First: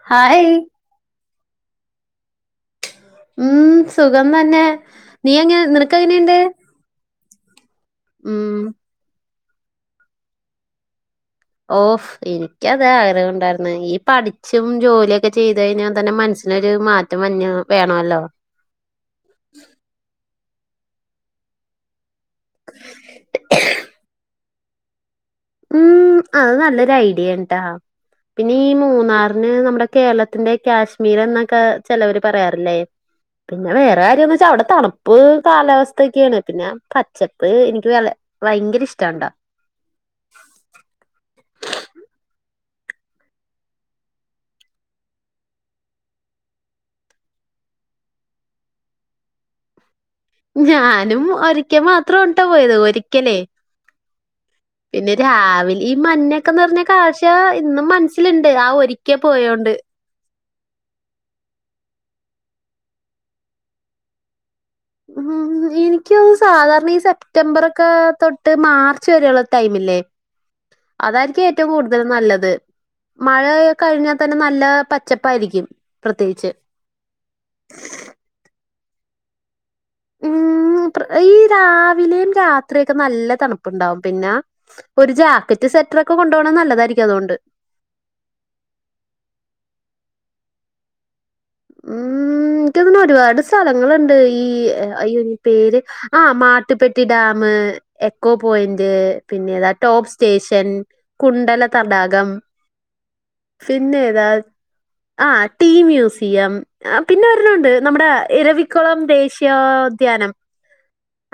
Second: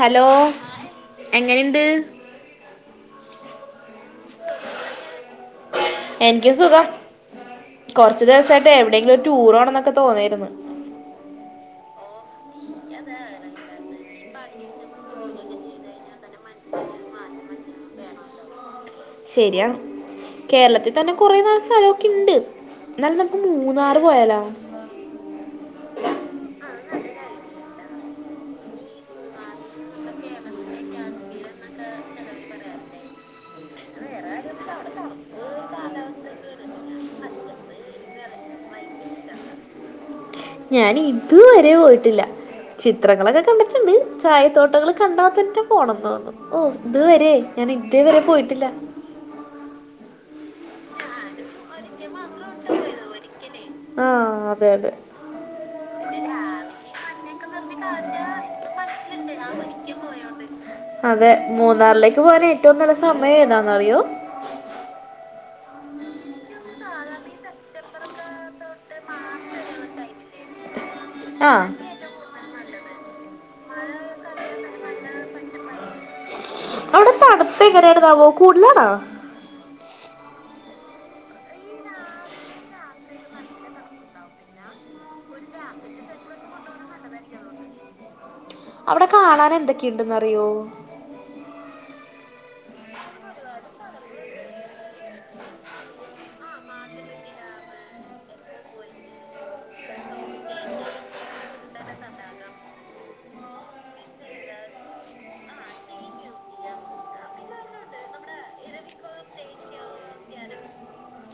Hello hi എങ്ങനെണ്ട് ഉം സുഖം തന്നെ. നീ എങ്ങനെ നിനക്കെങ്ങനെണ്ട്. കൊറ്ച്ച് ദെവസായിട്ട് എവിടെയെങ്കിലും ഒരു ടൂറോണെന്നൊക്കെ തോന്നിയിരുന്ന്. ഓഫ് എനിക്കത് ആഗ്രഹം ഉണ്ടായിരുന്ന് ഈ പഠിച്ചും ജോല്യക്കെ ചെയ്തഴിഞ്ഞാ തന്നെ മനസ് നൊരു മാറ്റം വഞ് വേണോലോ ശരിയാണ് കേരളത്തിതന്നെ കൊറെ നാല് സലൊക്കെണ്ട് ഇന്നാലും നമുക്ക് മൂന്നാറ് പോയാലാ ഉം അത് നല്ലൊരു ഐഡ്യേണ് ട്ടോ പിന്നെ ഈ മൂന്നാറിന് നമ്മടെ കേരളത്തിന്റെ കാശ്മീറെന്നൊക്കെ ചെലോവർ പറയാറില്ലേ പിന്നെ വേറെ കാര്യംന്ന് വെച്ചാ അവിടെ തണുപ്പ് കാലാവസ്ഥക്ക്യേണ്. പിന്ന പച്ചപ്പ് എനിക്ക് വല്യ വയങ്കര ഇഷ്ട്ടാണ്ടാ ഞാനി ഇതുവരെ പോയിട്ടില്ല. ചിത്രങ്ങളൊക്കെ കണ്ടിട്ട്ണ്ട്. ചായത്തോട്ടങ്ങൾ കണ്ടാത്തന്നെ പോണംന്ന് തോന്നും ഓഹ് ഇത് വരെ ഞാൻ ഇതേവരെ പോയിട്ട്ല്ല. ഞാനും ഒരിക്കെ മാത്രാണ് ട്ടോ പോയത് ഒരിക്കലേ ആഹ് അതെ അതെ പിന്നെ രാവിലിം മഞ്ഞൊക്കെന്ന് നെറ്ഞ്ഞ കാഴ്ചോ ഇന്നും മൻസ്സിൽ ഇണ്ട് ആഹ് ഒരിക്കെ പോയോണ്ട്. അതെ മൂന്നാറിലേക്ക് പോകാൻ ഏറ്റവും നല്ല സമയം ഏതാന്നറിയോ? ഉം എനിക്ക് സാധാരണ ഈ സെപ്റ്റംബറൊക്കെ തൊട്ട് മാർച്ച് വരെയുള്ള ടൈമില്ലേ അതായിരിക്കും ആഹ് ഏറ്റവും കൂടു അതിലും നല്ലത്. മഴ കഴിഞ്ഞാ തന്നെ നല്ല പച്ചപ്പായിരിക്കും പ്രത്യേകിച്ച് അവടെ തണുപ്പെങ്ങനെണ്ന്നാവോ കൂടുലാണോ? ഉം ഈ രാവിലേം രാത്രിയൊക്കെ നല്ല തണുപ്പുണ്ടാവും പിന്നെ ഒരു ജാക്കറ്റ് സെറ്റ്റൊക്കെ കൊണ്ടോണത് നല്ലതായിരിക്കും അതോണ്ട്. അവിടെ കാണാനെന്തൊക്കെയുണ്ട് ന്നറിയോ ഉം ഇൻ [unintelligible] ക്കെ ഒരുപാട് സ്ഥലങ്ങളുണ്ട് ഈ ഈ പേര് ആഹ് മാട്ടുപ്പെട്ടി ഡാമ് എക്കോ പോയിന്റ് പിന്നേതാ ടോപ് സ്റ്റേഷൻ കുണ്ടല തടാകം പിന്നെ ഏതാ ആഹ് ടീ മ്യൂസി ട്ടിയം പിന്നെ വേറെ ഒരൊണ്ണണ്ട് നമ്മടെ ഇരവിക്കുളം ദേശീയോദ്യാനം.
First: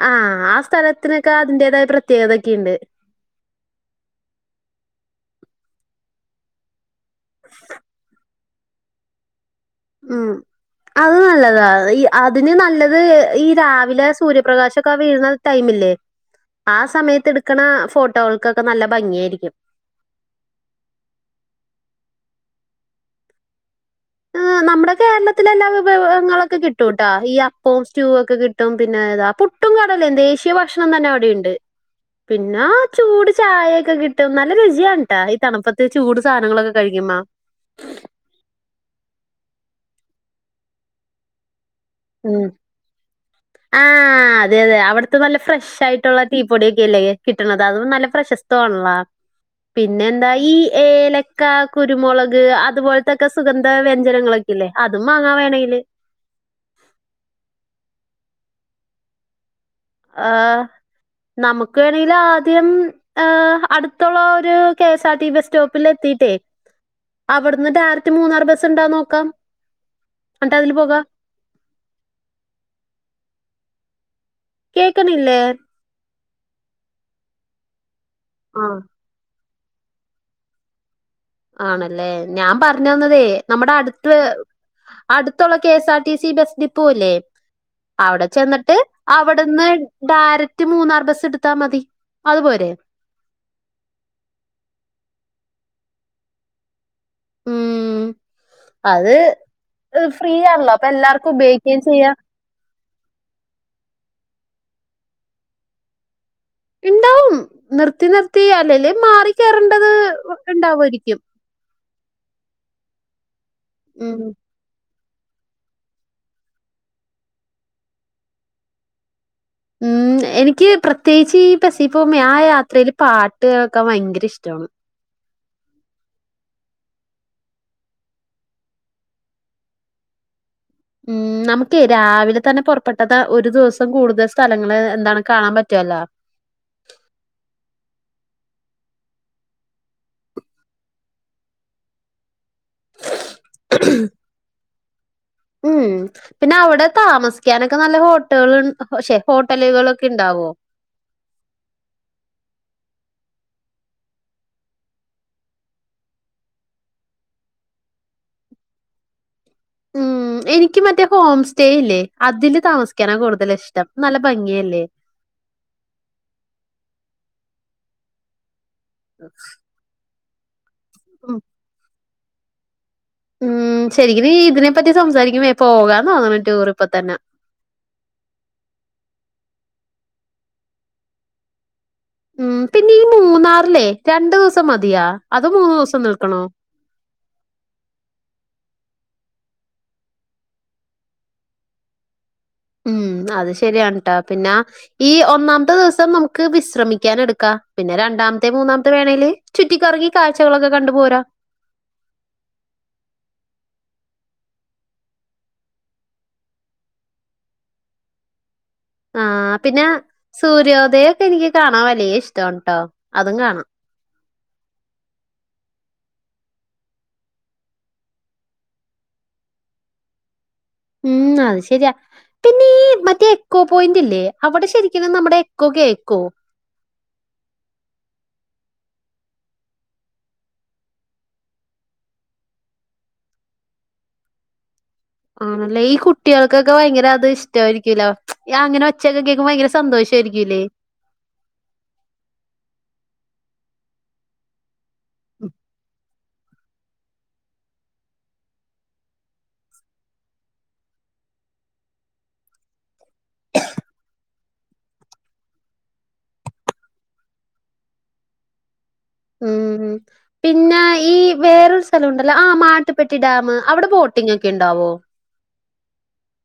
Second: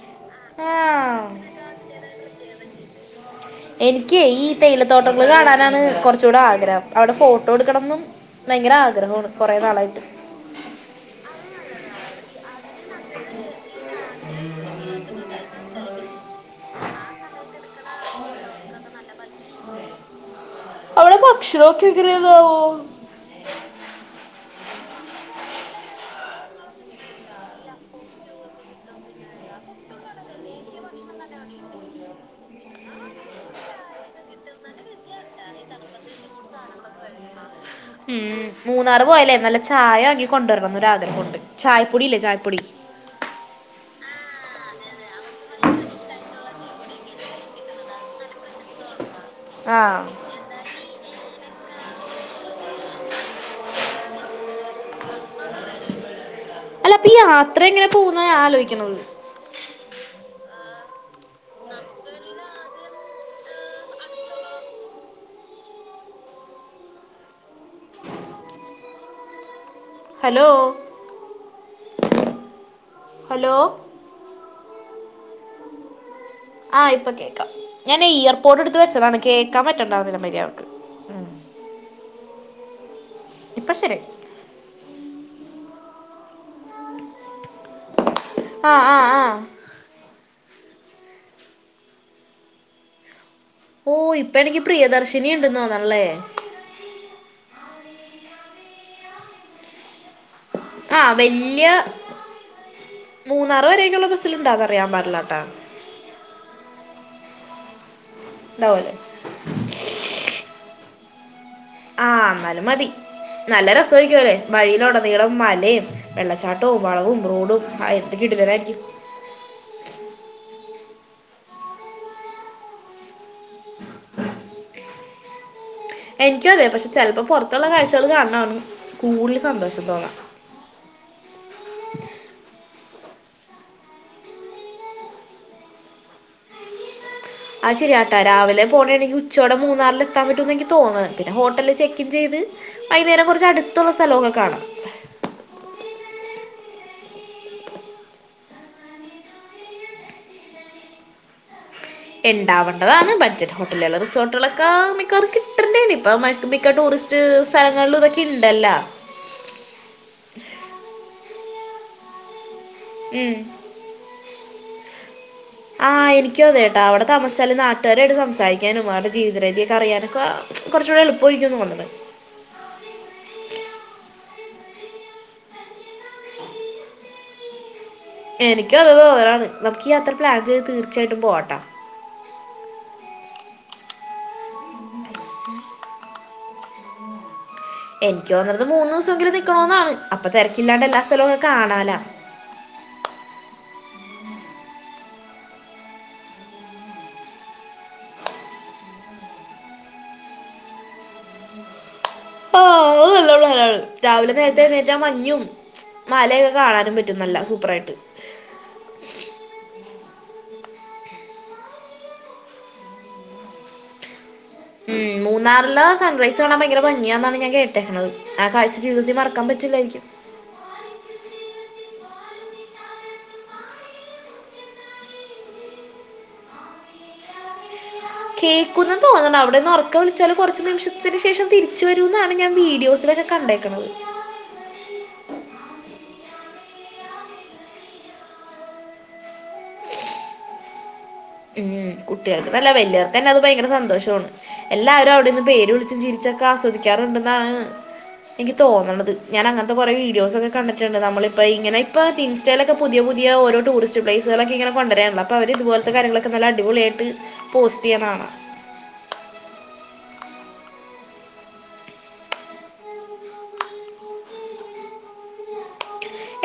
ആഹ് ആഹ് സ്ഥലത്തിനൊക്കെ അതിന്റേതായ പ്രത്യേകതൊക്കെയുണ്ട്. എനിക്കെയ് ഈ തേയിലത്തോട്ടങ്ങള് കാണാനാണ് കൊറച്ചൂടെ ആഗ്രഹം അവടെ ഫോട്ടോ എടുക്കണംന്നും ഭയങ്കര ആഗ്രഹാണ് കൊറേ നാളായിട്ട്. ഉം അത് നല്ലതാണ് ഈ അതിന് നല്ലത് ഈ രാവിലെ സൂര്യപ്രകാശൊക്കെ വീഴുന്ന ടൈമില്ലേ? ആ സമയത്ത് എടുക്കണ ഫോട്ടോകൾക്കൊക്കെ നല്ല ഭംഗിയായിരിക്കും അവിടെ ഭക്ഷണം ഒക്കെ എങ്ങനെ നാന്നാവോ നമ്മുടെ കേരളത്തിലെല്ലാ വിഭവങ്ങളൊക്കെ കിട്ടും ട്ടാ ഈ അപ്പോം, സ്റ്റൂ ഒക്കെ കിട്ടും. പുട്ടും പിന്നെ താ പുട്ടും, കടലേയും ദേശീയ ഭക്ഷണം തന്നെ അവിടെയുണ്ട്. പിന്നെ ചൂട് ചായയൊക്കെ കിട്ടും. നല്ല രുചിയാണ് ട്ടോ. ഈ തണുപ്പത്ത് ചൂട് സാധനങ്ങളൊക്കെ കഴിക്കുമ്പോൾ ഉ മൂന്നാറ് പോയാലേ, നല്ല ചായ വാങ്ങി കൊണ്ടുവരണമെന്നോ രാഗ്രഹമുണ്ട്. ചായപ്പൊടി ഇല്ലേ ഉം. ചായപ്പൊടി. ആഹ് ആ അതെ അതെ അവിടുത്തെ നല്ല ഫ്രഷ് ആയിട്ടുള്ള റ്റീ പൊടിയൊക്കെ അല്ലേ കിട്ടണത്. അതും നല്ല പ്രശസ്ത്വ ആണല്ലോ. ആഹ് പിന്നെ എന്താ ഈ ഏലക്ക, കുരുമുളക്, അതുപോലത്തൊക്കെ സുഗന്ധ വ്യഞ്ജനങ്ങളൊക്കെ ഇല്ലെ അതും വാങ്ങാ വേണെല് അല്ല അപ്പൊ ഈ യാത്ര എങ്ങനെ പോകുമെന്നാ ഞാനാലോചിക്കുന്നത്. ആ നമുക്ക് വേണെങ്കിൽ ആദ്യം. ഹ് അടുത്തോളള ഒരു കെ എസ് ആർടി ബസ് സ്റ്റോപ്പിൽ എത്തിയിട്ടെ അവിടുന്ന് ഡയറക്ട് മൂന്നാർ ബസ് ഉണ്ടോന്ന് നോക്കാം. ഹലോ എന്നിട്ട് അതിൽ പോകാം. ഹലോ കേൾക്കുന്നില്ലേ ആ ഇപ്പം കേൾക്കാം. ഞാൻ ഈ ഇയർ പോട് ആഹ് എടുത്ത് വെച്ചതാണ്. കേൾക്കാൻ പറ്റുണ്ടായിരുന്നില്ല മര്യാദക്ക് ആണല്ലേ, ഞാൻ പറഞ്ഞ വന്നതേ ഇപ്പൊ നമ്മുടെ ശരിയായി അടുത്ത് അടുത്തുള്ള K S R T C bus depot ഇല്ലേ, അവിടെ ചെന്നിട്ട് ആഹ് ആഹ് ആഹ് അവിടുന്ന് ഡയറക്റ്റ് മൂന്നാർ ബസ് എടുത്താ മതി അതുപോരേ? ഓ ഇപ്പ എണിക്കി പ്രിയദർശിനി ഉണ്ട് തോന്നുന്നല്ലേ. ഉം അത് ഫ്രീയാണല്ലോ അപ്പൊ എല്ലാർക്കും ഉപയോഗിക്കുകയും ചെയ്യാ. മൂന്നാർ വരേക്കുള്ള ബസ്സിലുണ്ടോന്നാ അറിയാൻ പാടില്ലാട്ട ഉണ്ടാവും നിർത്തി നിർത്തി ഉണ്ടാവുമല്ലേ അല്ലെങ്കിൽ മാറി കയറേണ്ടത് ഉണ്ടാവുമായിരിക്കും. ആ എന്നാലും മതി നല്ല രസമായിരിക്കും ഉം അല്ലേ? വഴിയിലുടനീളം മലയും, വെള്ളച്ചാട്ടവും, വളവും, റോഡും ഹാ എന്ത് കിടില്ലനായിരിക്കും. മ്മ്. ഉ എനിക്ക് പ്രത്യേകിച്ച് ഈ ബസിൽ പോകുമ്പോൾ ആ യാത്രയിൽ പാട്ട് കേൾക്കാൻ ഭയങ്കര ഇഷ്ടമാണ്. എനിക്കും അതെ. പക്ഷെ ചിലപ്പോ പുറത്തുള്ള കാഴ്ചകൾ കാണണം കൂടുതൽ സന്തോഷം തോന്നാം. ഉം നമുക്ക് രാവിലെ തന്നെ പുറപ്പെട്ടത് ഒരു ദിവസം കൂടുതൽ സ്ഥലങ്ങള് എന്താണ് കാണാൻ പറ്റുവല്ലോ. അത് ശരിയാട്ടാ, രാവിലെ പോകയാണെങ്കിൽ ഉച്ചോടെ മൂന്നാറിൽ എത്താൻ പറ്റുമെന്ന് എനിക്ക് തോന്നുന്നത്. പിന്നെ ഹോട്ടൽ ചെക്കിൻ ചെയ്ത് വൈകുന്നേരം കുറച്ച് അടുത്തുള്ള സ്ഥലമൊക്കെ കാണാം. ഉം പിന്നെ അവിടെ താമസിക്കാനൊക്കെ നല്ല ഹോട്ടകൾ ശെ ഹോട്ടലുകളൊക്കെ ഉണ്ടാവോ ഉണ്ടാവേണ്ടതാണ് ബഡ്ജറ്റ് ഹോട്ടലുകളും, റിസോർട്ടുകളൊക്കെ മിക്കവർക്ക് കിട്ടേണ്ടേ ഇപ്പ മിക്ക ടൂറിസ്റ്റ് റ്റ് സ്ഥലങ്ങളിലും ഇതൊക്കെ ഇണ്ടലാ. ഉം എനിക്ക് മറ്റേ ഹോം സ്റ്റേ ഇല്ലേ. അതില് താമസിക്കാന ഉം. കൂടുതൽ ഇഷ്ടം നല്ല ഭംഗിയല്ലേ ആഹ് എനിക്കും അതേട്ടാ അവിടെ താമസിച്ചാലെ നാട്ടുകാരായിട്ട് സംസാരിക്കാനും അവരുടെ ജീവിത രീതിയൊക്കെ അറിയാനൊക്കെ കുറച്ചൂടെ എളുപ്പമായിരിക്കുംന്ന് തോന്നുന്ന് ഉം ശരിക്കും ഇതിനെപ്പറ്റി സംസാരിക്കുമേ പോകാന്ന് തോന്നണ ടൂർ ഇപ്പ തന്നെ എനിക്ക് അതാ തോന്നണ്. നമുക്ക് അത്ര പ്ലാൻ ചെയ്ത് തീർച്ചയായിട്ടും പോകട്ടോ ഉം പിന്നെ ഈ മൂന്നാറിലെ രണ്ടു ദിവസം മതിയാ അതോ മൂന്നു ദിവസം നിൽക്കണോ എനിക്ക് തോന്നുന്നത് മൂന്ന് ദിവസ എങ്കിലും നിൽക്കണോന്നാണ് അപ്പൊ തിരക്കില്ലാണ്ട് എല്ലാ സ്ഥലവുമൊക്കെ കാണാലോ ഉം അത് ശരിയാണ് ട്ടാ. പിന്നാ ഈ ഒന്നാമത്തെ ദിവസം നമുക്ക് വിശ്രമിക്കാൻ എടുക്കാം. പിന്നെ രണ്ടാമത്തെ മൂന്നാമത്തെ വേണേല് ചുറ്റിക്കറങ്ങി കാഴ്ചകളൊക്കെ കണ്ടു പോരാ [unintelligible] രാവിലെ നേരത്തെ എണീറ്റ മഞ്ഞും മലയൊക്കെ കാണാനും പറ്റും നല്ല സൂപ്പറായിട്ട് ആഹ് പിന്നെ സൂര്യോദയൊക്കെ എനിക്ക് കാണാൻ വലിയ ഇഷ്ടാണ് ട്ടോ അതും കാണാം ഉം മൂന്നാറിലെ സൺ റൈസ് കാണാ ഭയങ്കര ഭംഗിയാന്നാണ് ഞാൻ കേട്ടേക്ണത് ആ കാഴ്ച ജീവിതത്തിൽ മറക്കാം പറ്റില്ലായിരിക്കും ഉം അത് ശരിയാ പിന്നെ ഈ മറ്റേ എക്കോ പോയിന്റ് ഇല്ലേ അവിടെ ശരിക്കും നം നമ്മ്ടെ എക്കോ കേക്കോ കേക്കുന്നന്ന് തോന്നുണ് അവിടെന്ന് ഉറക്കെ വിളിച്ചാല് കുറച്ച് നിമിഷത്തിന് ശേഷം തിരിച്ച് വരുന്നാണ് ഞാൻ വീഡിയോസില്ക്കെ കണ്ടേക്ണത് ആണല്ലേ ഈ കുട്ടിയാൾക്കൊക്കെ ഭയങ്കര അത് ഇഷ്ടായിരിക്കൂലോ യാ അങ്ങനെ ഒച്ചക്കെകേക്കും ഭയങ്കര സന്തോഷയായിരിക്കൂലേ ഉം കുട്ട്യേക്ക്ന്നല്ല വല്യയോർക്കന്നെ അത് ഭയങ്കര സന്തോഷണ് എല്ലാവരും അവിടെന്ന് പേര് വിളിച്ചു ചിരിച്ച ക്കാസ്വദിക്കാറുണ്ടെന്നാണ് ഇൻക്ക് തോന്ന്ണത് ഞാൻ അങ്ങനത്തെ കൊറെ വീഡിയോസൊക്കെ കണ്ടിട്ടുണ്ട് നമ്മളിപ്പ ഇങ്ങനെ ഇപ്പ തിൻസ് റ്റേലൊക്കെ പുതിയപുതിയ ഓരോ ടൂറിസ്റ്റ്പ്ലയിസുകളൊക്കെ ഇങ്ങന കൊണ്ടരാള്ള അപ്പോ അവര്തുപോ ഇത്തെ കാര്യങ്ങളൊക്കെ നല്ല അടിപൊളിയായിട്ട് പോസ്‌റ്റ്യ്യ്ണാണ ഉം പിന്നെ ഈ വേറൊരു സ്ഥലംണ്ടല്ലോ ആ മാട്ടുപ്പെട്ടി ഡാമ് അവിടെ ബോട്ടിഗ് ഒക്കെ ഉണ്ടാവോ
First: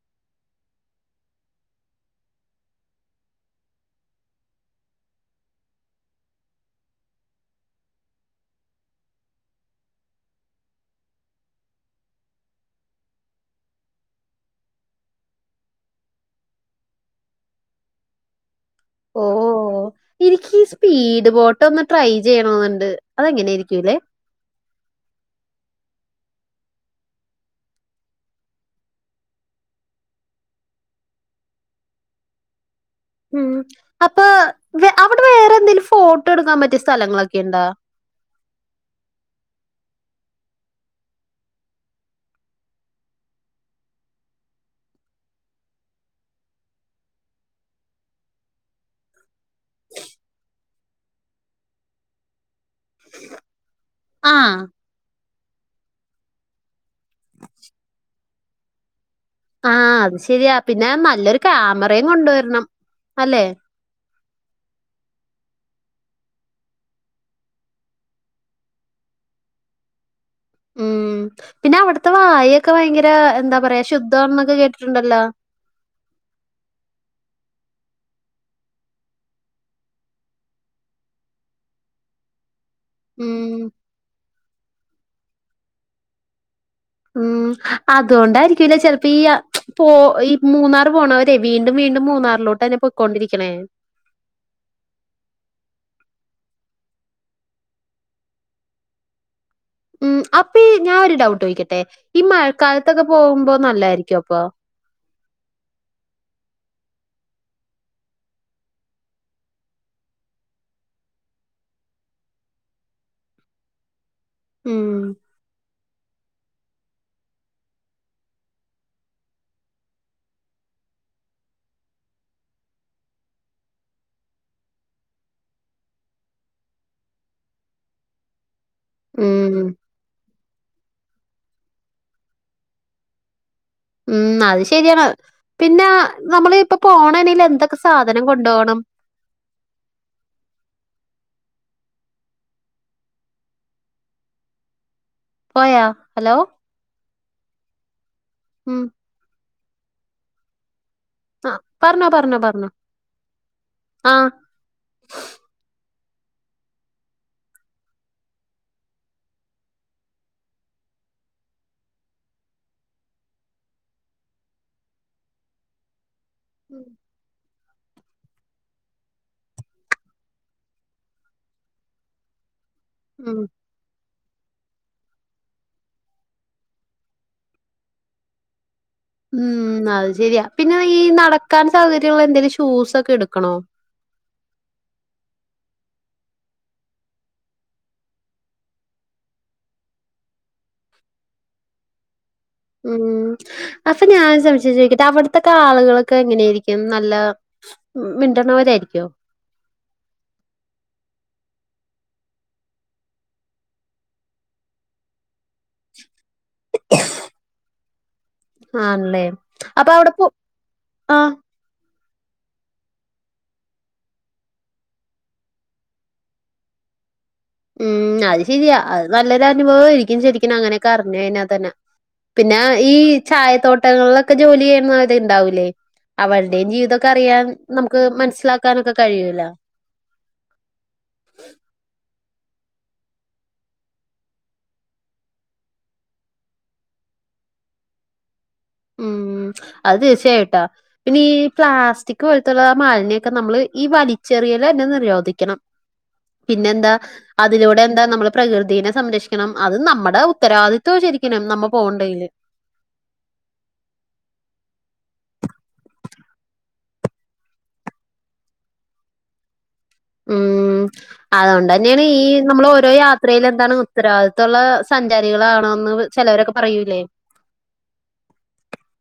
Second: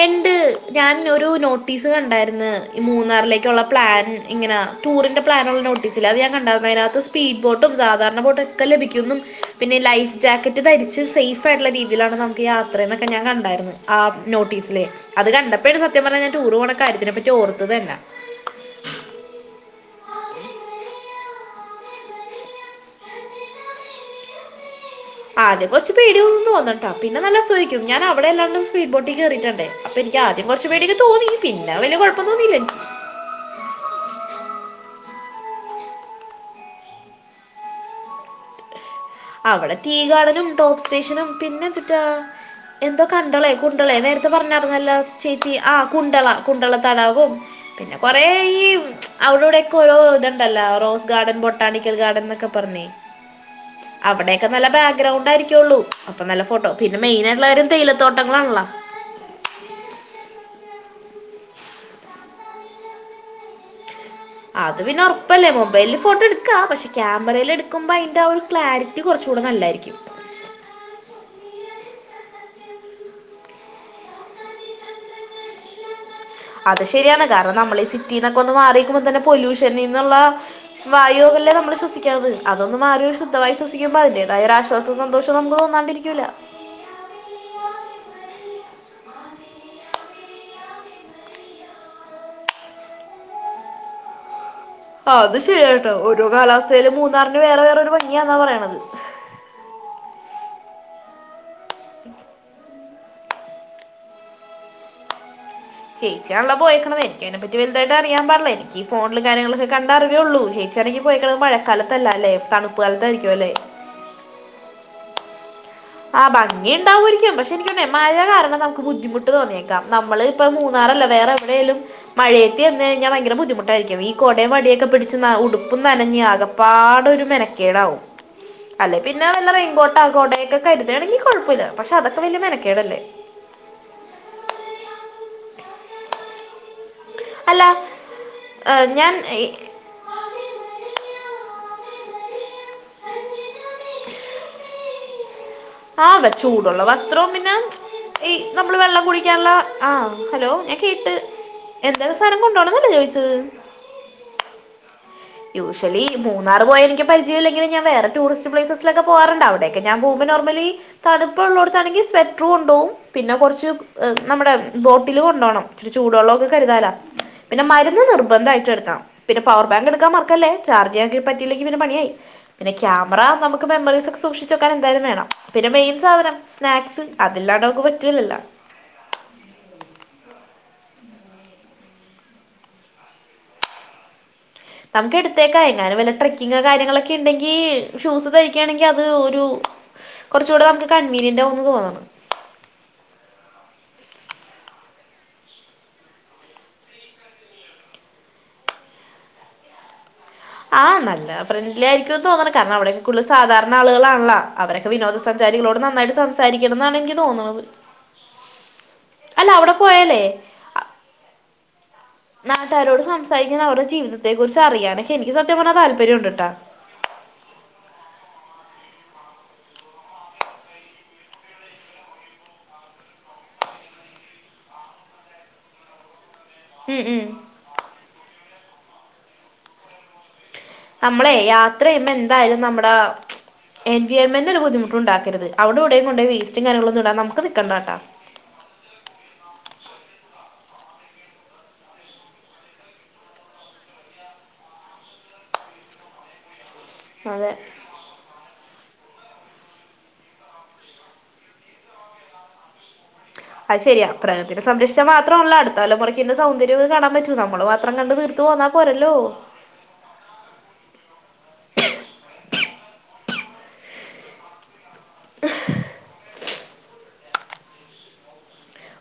എണ്ട് ഞാൻ ഒരു നോട്ടീസ് കണ്ടായിര്ന്ന് ഈ മൂന്നാറിലേക്കുള്ള പ്ലാൻ ഇങ്ങനെ ടൂറിൻ്റെ പ്ലാനുള്ള നോട്ടീസില്ലേ അത് ഞാൻ കണ്ടായിരുന്നു അതിനകത്ത് സ്പീഡ് ബോട്ടും സാധാരണ ബോട്ടൊക്കെ ലഭിക്കുന്നും പിന്നെ ലൈഫ് ജാക്കറ്റ് ധരിച്ച് സൈഫായിട്ടുള്ള രീതിയിലാണ് നമുക്ക് യാത്ര ന്നൊക്കെ ഞാൻ കണ്ടായിരുന്നു ആ നോട്ടീസിലെ അത് കണ്ടപ്പഴാണ് സത്യം പറഞ്ഞ ഞ ടൂറ് പോണ കാര്യത്തിനപറ്റി ഓർത്തതന്നാ ഓഹ് ഓഹ് ഓഹ് ഇനിക്ക് ഈ സ്പീഡ് ബോട്ട് ഒന്ന് ട്രൈ ചെയ്യണെന്നുണ്ട് അതെങ്ങനൊയിയിരിക്കുല്ലേ ആദ്യം കുറച്ച് പേടി ഒന്ന് തോന്നട്ടോ പിന്നെ നല്ല സുഖിക്കും ഞാൻവിടെല്ലാണ്ട സ്വീറ്റ് ബോട്ടിൽക്ക് കേയറിട്ട്ണ്ട് അപ്പൊ ഇൻക്ക് ആദ്യം കുറച്ച് പേടിയൊക്കെ തോന്നി പിന്നെ വല്യ കുഴപ്പം തോന്നീലൻ ഉം അപ്പൊ അവിടെ വേറെ എന്തെലും ഫോട്ടോ എടുക്കാംപറ്റിയ സ്ഥലങ്ങളൊക്കെ ഇണ്ടോ അവിടെ റ്റീ ഗാർഡനും ടോപ് സ്റ്റേഷനും പിന്നെ എതിറ്റാ എന്തോ കണ്ടളേ കുണ്ടളേ നേരത്തെ പറഞ്ഞായിരുന്നല്ലോ ചേച്ചി ആഹ് കുണ്ടള കുണ്ടള തടാകും പിന്നെ കുറേ ഈ അവിടെടെയക്കെ ഓരോ ഇത്ണ്ടല്ലോ റോസ് ഗാർഡൻ ബൊട്ടാണിക്കൽ ഗാർഡൻ എന്നൊക്കെ പറ്ഞ്ഞ് അവിടൊക്കെ ആഹ്. നല്ല ബാക്ക്ഗ്രൗണ്ട് ആരിക്കുള്ളൂ അപ്പൊ നല്ല ഫോട്ടോ പിന്നെ മെയിനായിട്ടുള്ള കാര്യം തേയിലത്തോട്ടങ്ങളാണല്ലോ ആഹ് അത് ശരിയാ പിന്നെ നല്ലൊരു കാമറയും കൊണ്ട് വരണം അല്ലെ അത് പിന്നെ ഉറപ്പല്ലേ മൊബൈൽ ഫോട്ടോ എടുക്കാ പക്ഷെ ക്യാമറേലെടുക്കുമ്പ അയിന്റ ഒരു ക്ലാരിറ്റി കുറച്ചൂടെ നല്ലായിരിക്യും ഉം പിന്നെ അവിടുത്തെ വായൊക്കെ ഭയങ്കര എന്താ പറയാ ശുദ്ധന്ന്‌ക്കെ കേട്ടിട്ടുണ്ടല്ലോ അത് ശരിയാണ് കാരണം നമ്മള് ഈ സിറ്റിന്നൊക്കെ ഒന്ന് മാറിക്കുമ്പോ തന്നെ പൊല്യൂഷനിന്നുള്ള ഷ് വായുകല്ലേ നമ്മള് ശ്വസിക്ക്ണത് അതൊന്നു മാറി ഒരു ശുദ്ധവായു ഉം. ശ്വസിക്കുമ്പോ അതിന്റെതായ ഒരു ആശ്വാസവും സന്തോവും നമുക്ക് തോന്നാണ്ടിരിക്കൂല്ല ഉം അതോണ്ടായിരിക്കുല്ലേ ചെലപ്പോ ഈ പോ ഈ മൂന്നാർ പോണോരെ വീണ്ടും വീണ്ടും മൂന്നാർ ളോട്ടെന്നെ പോയികൊണ്ടിരിക്ക്ണേ അത് ശരിയാട്ടോ ഓരോ കാലാവസ്ഥയില് മൂന്നാറിന് വേറെ വേറെരു ഭംഗിയാന്നാ പറയണത് ഉം അപ്പഈ ഞാ ഒരു ഡൌട്ട് ചോയിക്കട്ടെ ഈ മഴക്കാലത്തൊക്കെ പോകുമ്പോ നല്ലായിരിക്കുപ്പൊ ചേച്ചിയാണല്ലൊ പോയീക്ക്ണത് എനെപ്പറ്റി വൽതായിട്ട് അറിയാൻ പാടില്ലേ ഈ ഫോണ്ല് കാര്യങ്ങൾലൊക്കെ കണ്ട അറിവേ ഒള്ളൂ ച്ചാണങ്കി പോയിക്കണത് മഴക്കാലത്തല്ലല്ലെ തണ്പ്പ് കാലത്തായിരിക്കുംഅല്ലേ ഉം ആഹ് ഭംഗി ഉണ്ടാവോയിരിക്കും പക്ഷെ എനിക്ക് തോന്ന്ണ് മയ കാരണം നമുക്ക് ബുദ്ധിമുട്ട് തോന്നിയേക്കാം നമ്മള് ഇപ്പൊ മൂന്നാറല്ല വേറെ ടേലും മഴയത്തി എന്ന് കഴഞ്ഞാ ഭയങ്കര ബുദ്ധിമുട്ടായിരിക്കും ഈ കോടേം വടിയൊക്കെ പിടിച്ച് ഉടുപ്പും നനഞ്ഞ് ആകെ പാടൊരു മെനക്കേടാവും അല്ലെ പിന്നെ വെല്ല ഉം റെയിൻ കോട്ടൊ കൊടേക്കെ കര്താണെങ്കി കൊഴപ്പല്ല പക്ഷെ അതൊക്കെ വല്ല്യ മെനക്കേടല്ലേ ഉം അത് ശരിയാണ് പിന്നെ നമ്മള് ഇപ്പ പോണെനില് അല്ല എന്തൊക്കെ സാധനം കൊണ്ടോവണം ഞാൻ ഈ [unintelligible] പോയാ ആഹ് വെ ഹലോ ചൂടുള്ള വസ്ത്രൂം പിന്നെ ഈ നമ്മള് ഉം വെള്ളം കുടിക്കാന്ള്ള ആഹ് ഹലോ ഞാൻ കേട്ട് ആ പറഞ്ഞോ എന്തോര് പറഞ്ഞോ സാനം പറഞ്ഞോ കൊണ്ടോണന്നല്ലേ ചോയിച്ചത് ആഹ് യൂശ്വലി മൂന്നാറ് പോയ എനിക്ക് പരിചയല്ലെങ്കിലും ഞാൻ വേറെ ടൂറിസ്റ്റ് പ്ലേസസിലൊക്കെ പോവാറ്ണ്ട് അവിടെക്കെ ഞാൻ പോവുമ്പം നോർമലി തണ്പ്പ് ഉള്ളോട്ത്താണെങ്കി സ്വെറ്റർ കൊണ്ടോവും പിന്നെ കൊറച്ച് നമ്മടെ ബോട്ടില് കൊണ്ടോണം ഇച്ചിരി ചൂട്ള്ളൊക്കെ കര്താന പിന്നെ മര്ന്ന് നിർബന്ധായിട്ട് എട്ക്കണം പിന്നെ പവർ ബാങ്ക്ട് ക്കാൻ മറക്കല്ലേ ചാർജ്യ്യാങ്കി പറ്റിലെങ്കി പിന്നെ പണിയായി പിന്നെ ക്യാമറ ഉം. നമു ക്ക് മെമ്മറീസൊക്കെ സൂക്ഷിച്ച് വെക്കാനെന്തായാലും വേണം പിന്നെ മെയിൻ സാധനം സ്നാക്സ് അതില്ലാണ്ട് നമുക്ക് പറ്റൂലല്ലോ ഉം അത് ശരിയാ പിന്നെ ഈ നടക്കാൻ സൗകര്യള്ള എന്തേലും ഷൂസൊക്കെ എട്ക്കണോ നമുക്ക് എടുത്തേക്കാം എങ്ങാനും വല്ല ട്രക്കിങ് കാര്യങ്ങളൊക്കെ ഇണ്ടെങ്കി ഷൂസ് ധരിക്കാണെങ്കി അത് ഒരു കൊറച്ചൂടെ നമുക്ക് കൺവീനിയന്റാവുന്ന് തോന്ന്ണ് ഉം അപ്പ ഞാനൊരു സംശയം ചോയിക്കട്ടെ അവിടത്തെക്കെ ആള്കളൊക്കെ എങ്ങനേയിരിക്കും നല്ല മിണ്ട്ണോരായിരിക്കോ ആഹ് നല്ല ഫ്രണ്ട്ലി ആയിരിക്കുന്ന് തോന്ന്ണ് കാരണം അവിടെക്കെ കൂടുതൽ സാധാരണ ആള്കളാണല്ലോ അവരെ വിനോദസഞ്ചാരികളോട് നന്നായിട്ട് സംസാരിക്കണന്നാണെനിക്ക് തോന്ന്ണത് ആണ്ല്ലേ അപ്പൊ അവടെ പോ ആഹ് നാട്ടാരോട് സംസാരിക്കാനും അവരെ ജീവിതത്തെ കുറിച്ച് അറിയാനൊക്കെ എനിക്ക് സത്യം പറഞ്ഞാ താല്പര്യം ഉണ്ട്ട്ടാ ഉം അത് ശരിയ അത് നല്ലൊരു അനുഭവായിരിക്കും ശരിക്കിന് അങ്ങനെയൊക്കെ അറിഞ്ഞ് കഴിഞ്ഞാ തന്നെ പിന്ന ഈ ചായത്തോട്ടങ്ങള്ലൊക്കെ ജോലിയ്യുന്നവര് ഇണ്ടാവൂലേ അവള്ടെയും ഉം ജീവിതൊക്കെ ഉം അറിയാൻ നമുക്ക് മനസ്സിലാക്കാനൊക്കെ കഴിയല്ലോ നമ്മളെ യാത്രയ്യുമ്പോ എന്തായാലും നമ്മടാ എൻവിയോമെന്റിന് ഒരു ബുദ്ധിമുട്ടുണ്ടാക്കര്ത് അവിടെവിടെയും കൊണ്ടോയി വേസ്റ്റും കാര്യങ്ങളോന്നും ഇടാൻ നമ്ക്ക് നിക്കണ്ടാട്ടോ ഉം അത് തീർച്ചയായിട്ടാ പിന്നെ ഈ പ്ലാസ്റ്റിക് പോലത്ത്ള്ള മാലിന്യക്കെ നമ്മള് ഈ വലിച്ചെറിയലെന്നെ നിരോധിക്കണം പിന്നെന്താ അതെ അതിലൂടെ എന്താ നമ്മള് പ്രകൃതിനെ സംരക്ഷിക്കണം അത് നമ്മടെ ഉത്തരവാദിത്വവാ ശരിക്കിനും നമ്മ പോവ്ണ്ടേല് അത് ശരിയാ പ്രകൃതിനെ സംരക്ഷിച്ചാ മാത്രോണല്ല അട്ത്തലമുറക്കീന്റെ സൗന്ദര്യൊക്കെ കാണാ പറ്റൂ നമ്മള് മാത്രം കണ്ട് തീർ ത്ത് പോന്നാ പോരല്ലോ ഉം അതോണ്ടന്നെയാണ് ഈ നമ്മള് ഓരോ യാത്രേലും എന്താണ് ഉത്തരവാദിത്തോള്ള സഞ്ചാരികളാകണോന്ന് ചെലൊരക്കെ പറയൂലേ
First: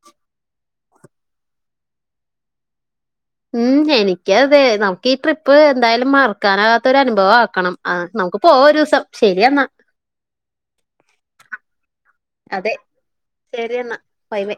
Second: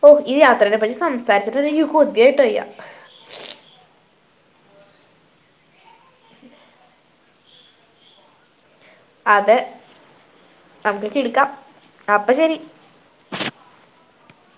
ഓഹ് ഈ യാത്രേനെ പറ്റി സംസാരിച്ചിട്ടെന്നെ എനിക്ക് കൊതിയായിട്ട് വയ്യാ ഉം എനിക്ക് അതെ നമുക്ക് ഈ ട്രിപ്പ് എന്തായാലും മറക്കാനാകാത്തൊര് അനുഭവാക്കണം ആഹ് നമുക്ക് പോവാം ഒരൂസം അതെ നമുക്ക് കിട്ക്കാം അപ്പ ശെരി ശരിയെന്ന ബൈ ബെ